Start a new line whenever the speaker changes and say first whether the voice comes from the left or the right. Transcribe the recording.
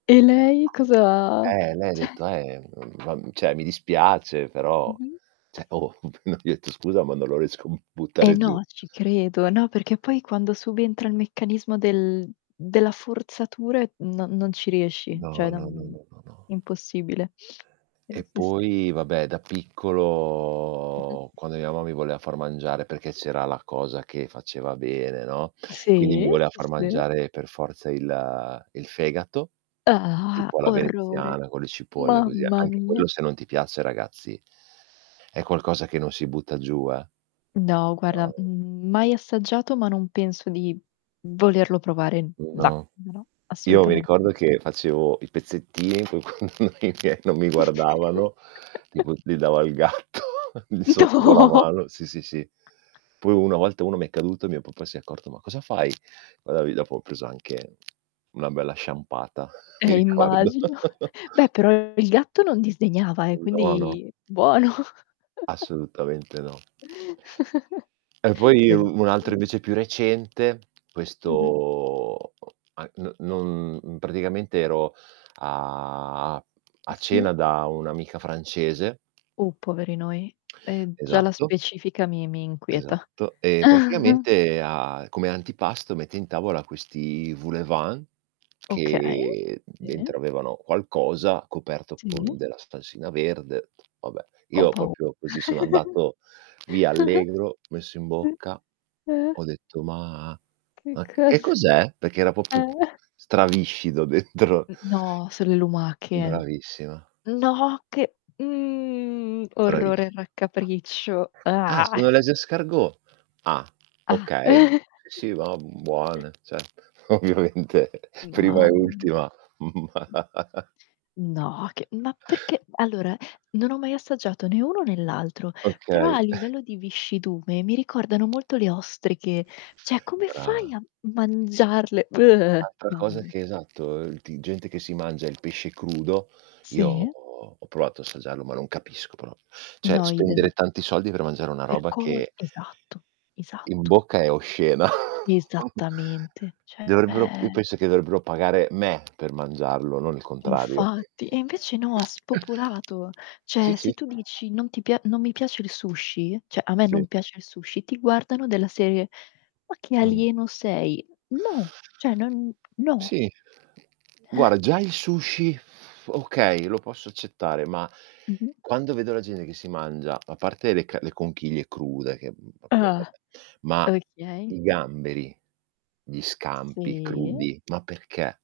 left: E lei cosa
right: Eh, lei ha
left: cioè
right: detto: "Eh, mhmm, va mhmm, cioè mi dispiace, però"
left: Mh-mh.
right: cioè oh, appena gli ho etto: "Scusa, ma non lo riesco a b
left: Eh,
right: buttare giù."
left: no, ci credo. No, perché poi quando subentra il meccanismo del della forzatura, ehm, no non ci riesci,
right: No,
left: cioè
right: no, no,
left: non
right: no, no, no.
left: impossibile. Eh,
right: E
left: sì, sì.
right: poi vabbè, da
left: Mh-mh.
right: piccolo quando mia mamma mi voleva far mangiare, perché c'era la cosa che faceva bene, no, quindi mi
left: Sì.
right: voleva
left: Sì,
right: far
left: sì.
right: mangiare per forza il il fegato,
left: Ah,
right: tipo alla
left: orrore.
right: veneziana, con le cipolle così,
left: Mamma
right: anche
left: mia.
right: quello se non ti piace, ragazzi è qualcosa che non si butta giù, eh.
left: No guarda,
right: [unintelligible]
left: mhmm, mai assaggiato, ma non penso di volerlo provare.
right: Mhmm,
left: No.
right: no.
left: No, no.
right: Io mi
left: Assolutamente
right: ricordo
left: no.
right: che facevo i pezzettini fin quando i miei non mi guardavano, tipo li dava al gatto lì sotto con la
left: No.
right: mano. Sì, sì, sì. Poi un una volta 1 mi è caduto e mio papà si è accorto: "Ma cosa fai?" Magari dopo ho preso anche una bella sciampata, mi
left: Eh,
right: ricordo.
left: immagino. Beh, però il gatto non disdegnava eh,
right: Mh. No, no.
left: quindi buono.
right: Assolutamente no. E poi io un altro
left: Bellissim
right: invece più recente,
left: Mh-mh.
right: questo a n non mhmm, praticamente ero a
left: Ah,
right: a
left: sì?
right: cena da un'amica francese
left: Uh, poveri noi. E già la
right: Esatto.
left: specifica mi mi inquieta.
right: Esatto. E praticamente a come antipasto mette in tavola questi voulevant,
left: Okay.
right: che
left: Sì.
right: dentro avevano qualcosa, coperto. con
left: Sì.
right: della salsina verde. Vabbè,
left: Ho
right: io
left: pau
right: proprio così sono andato via allegro, messo in bocca.
left: Sì. Eh.
right: Ho detto: "Ma
left: Che
right: ma c che
left: cos
right: cos'è?" Perché era proprio
left: Eh.
right: straviscido dentro.
left: Mh. No, solo le lumache.
right: Bravissima.
left: No, che mhmm, orrore
right: Bravissi
left: e raccapriccio.
right: “Ah, sono les escargots?“ “Ah.
left: Ah.
right: Okay. Sì, va', buone. Cet “Ovviamente prima e
left: Mamma mi
right: ultima. Ma
left: No, che ma perché allora non ho mai assaggiato né uno né l'altro, però
right: Okay.
left: a livello di viscidume mi ricordano molto le ostriche. Cioè come fai
right: Brava.
left: a mangiarle?
right: Altra
left: Mamma
right: cosa
left: mi
right: che esatto, uhm il ti gente che si mangia il pesce crudo, io
left: Sì.
right: ho provato a assaggiarlo, ma non capisco prop cioè
left: No,
right: spendere
left: idem.
right: tanti soldi per mangiare una
left: Per
right: roba
left: co
right: che
left: esatto.
right: in
left: Esatto.
right: bocca è oscena.
left: Esattamente,
right: Dovrebbero io
left: cioè
right: penso che dovrebbero pagare me per mangiarlo, non il contrario.
left: Infatti. E invece no, ha spopolato.
right: Sì,
left: Cioè
right: sì.
left: se tu dici: "Non ti pia non mi piace il sushi", cioè "a me
right: Sì.
left: non piace il sushi", ti guardano della serie: "Ma che
right: Mh.
left: alieno sei?" No, cioè non no.
right: Sì.
left: Eh.
right: Guarda già il sushi, okay, lo posso accettare, ma
left: Mh-mh.
right: quando vedo la gente che si mangia a parte delle c le conchiglie crude che, mhmm, proprio
left: Ah.
right: vabbè ma
left: Okay.
right: i gamberi, gli scampi
left: Sì.
right: crudi, ma perché?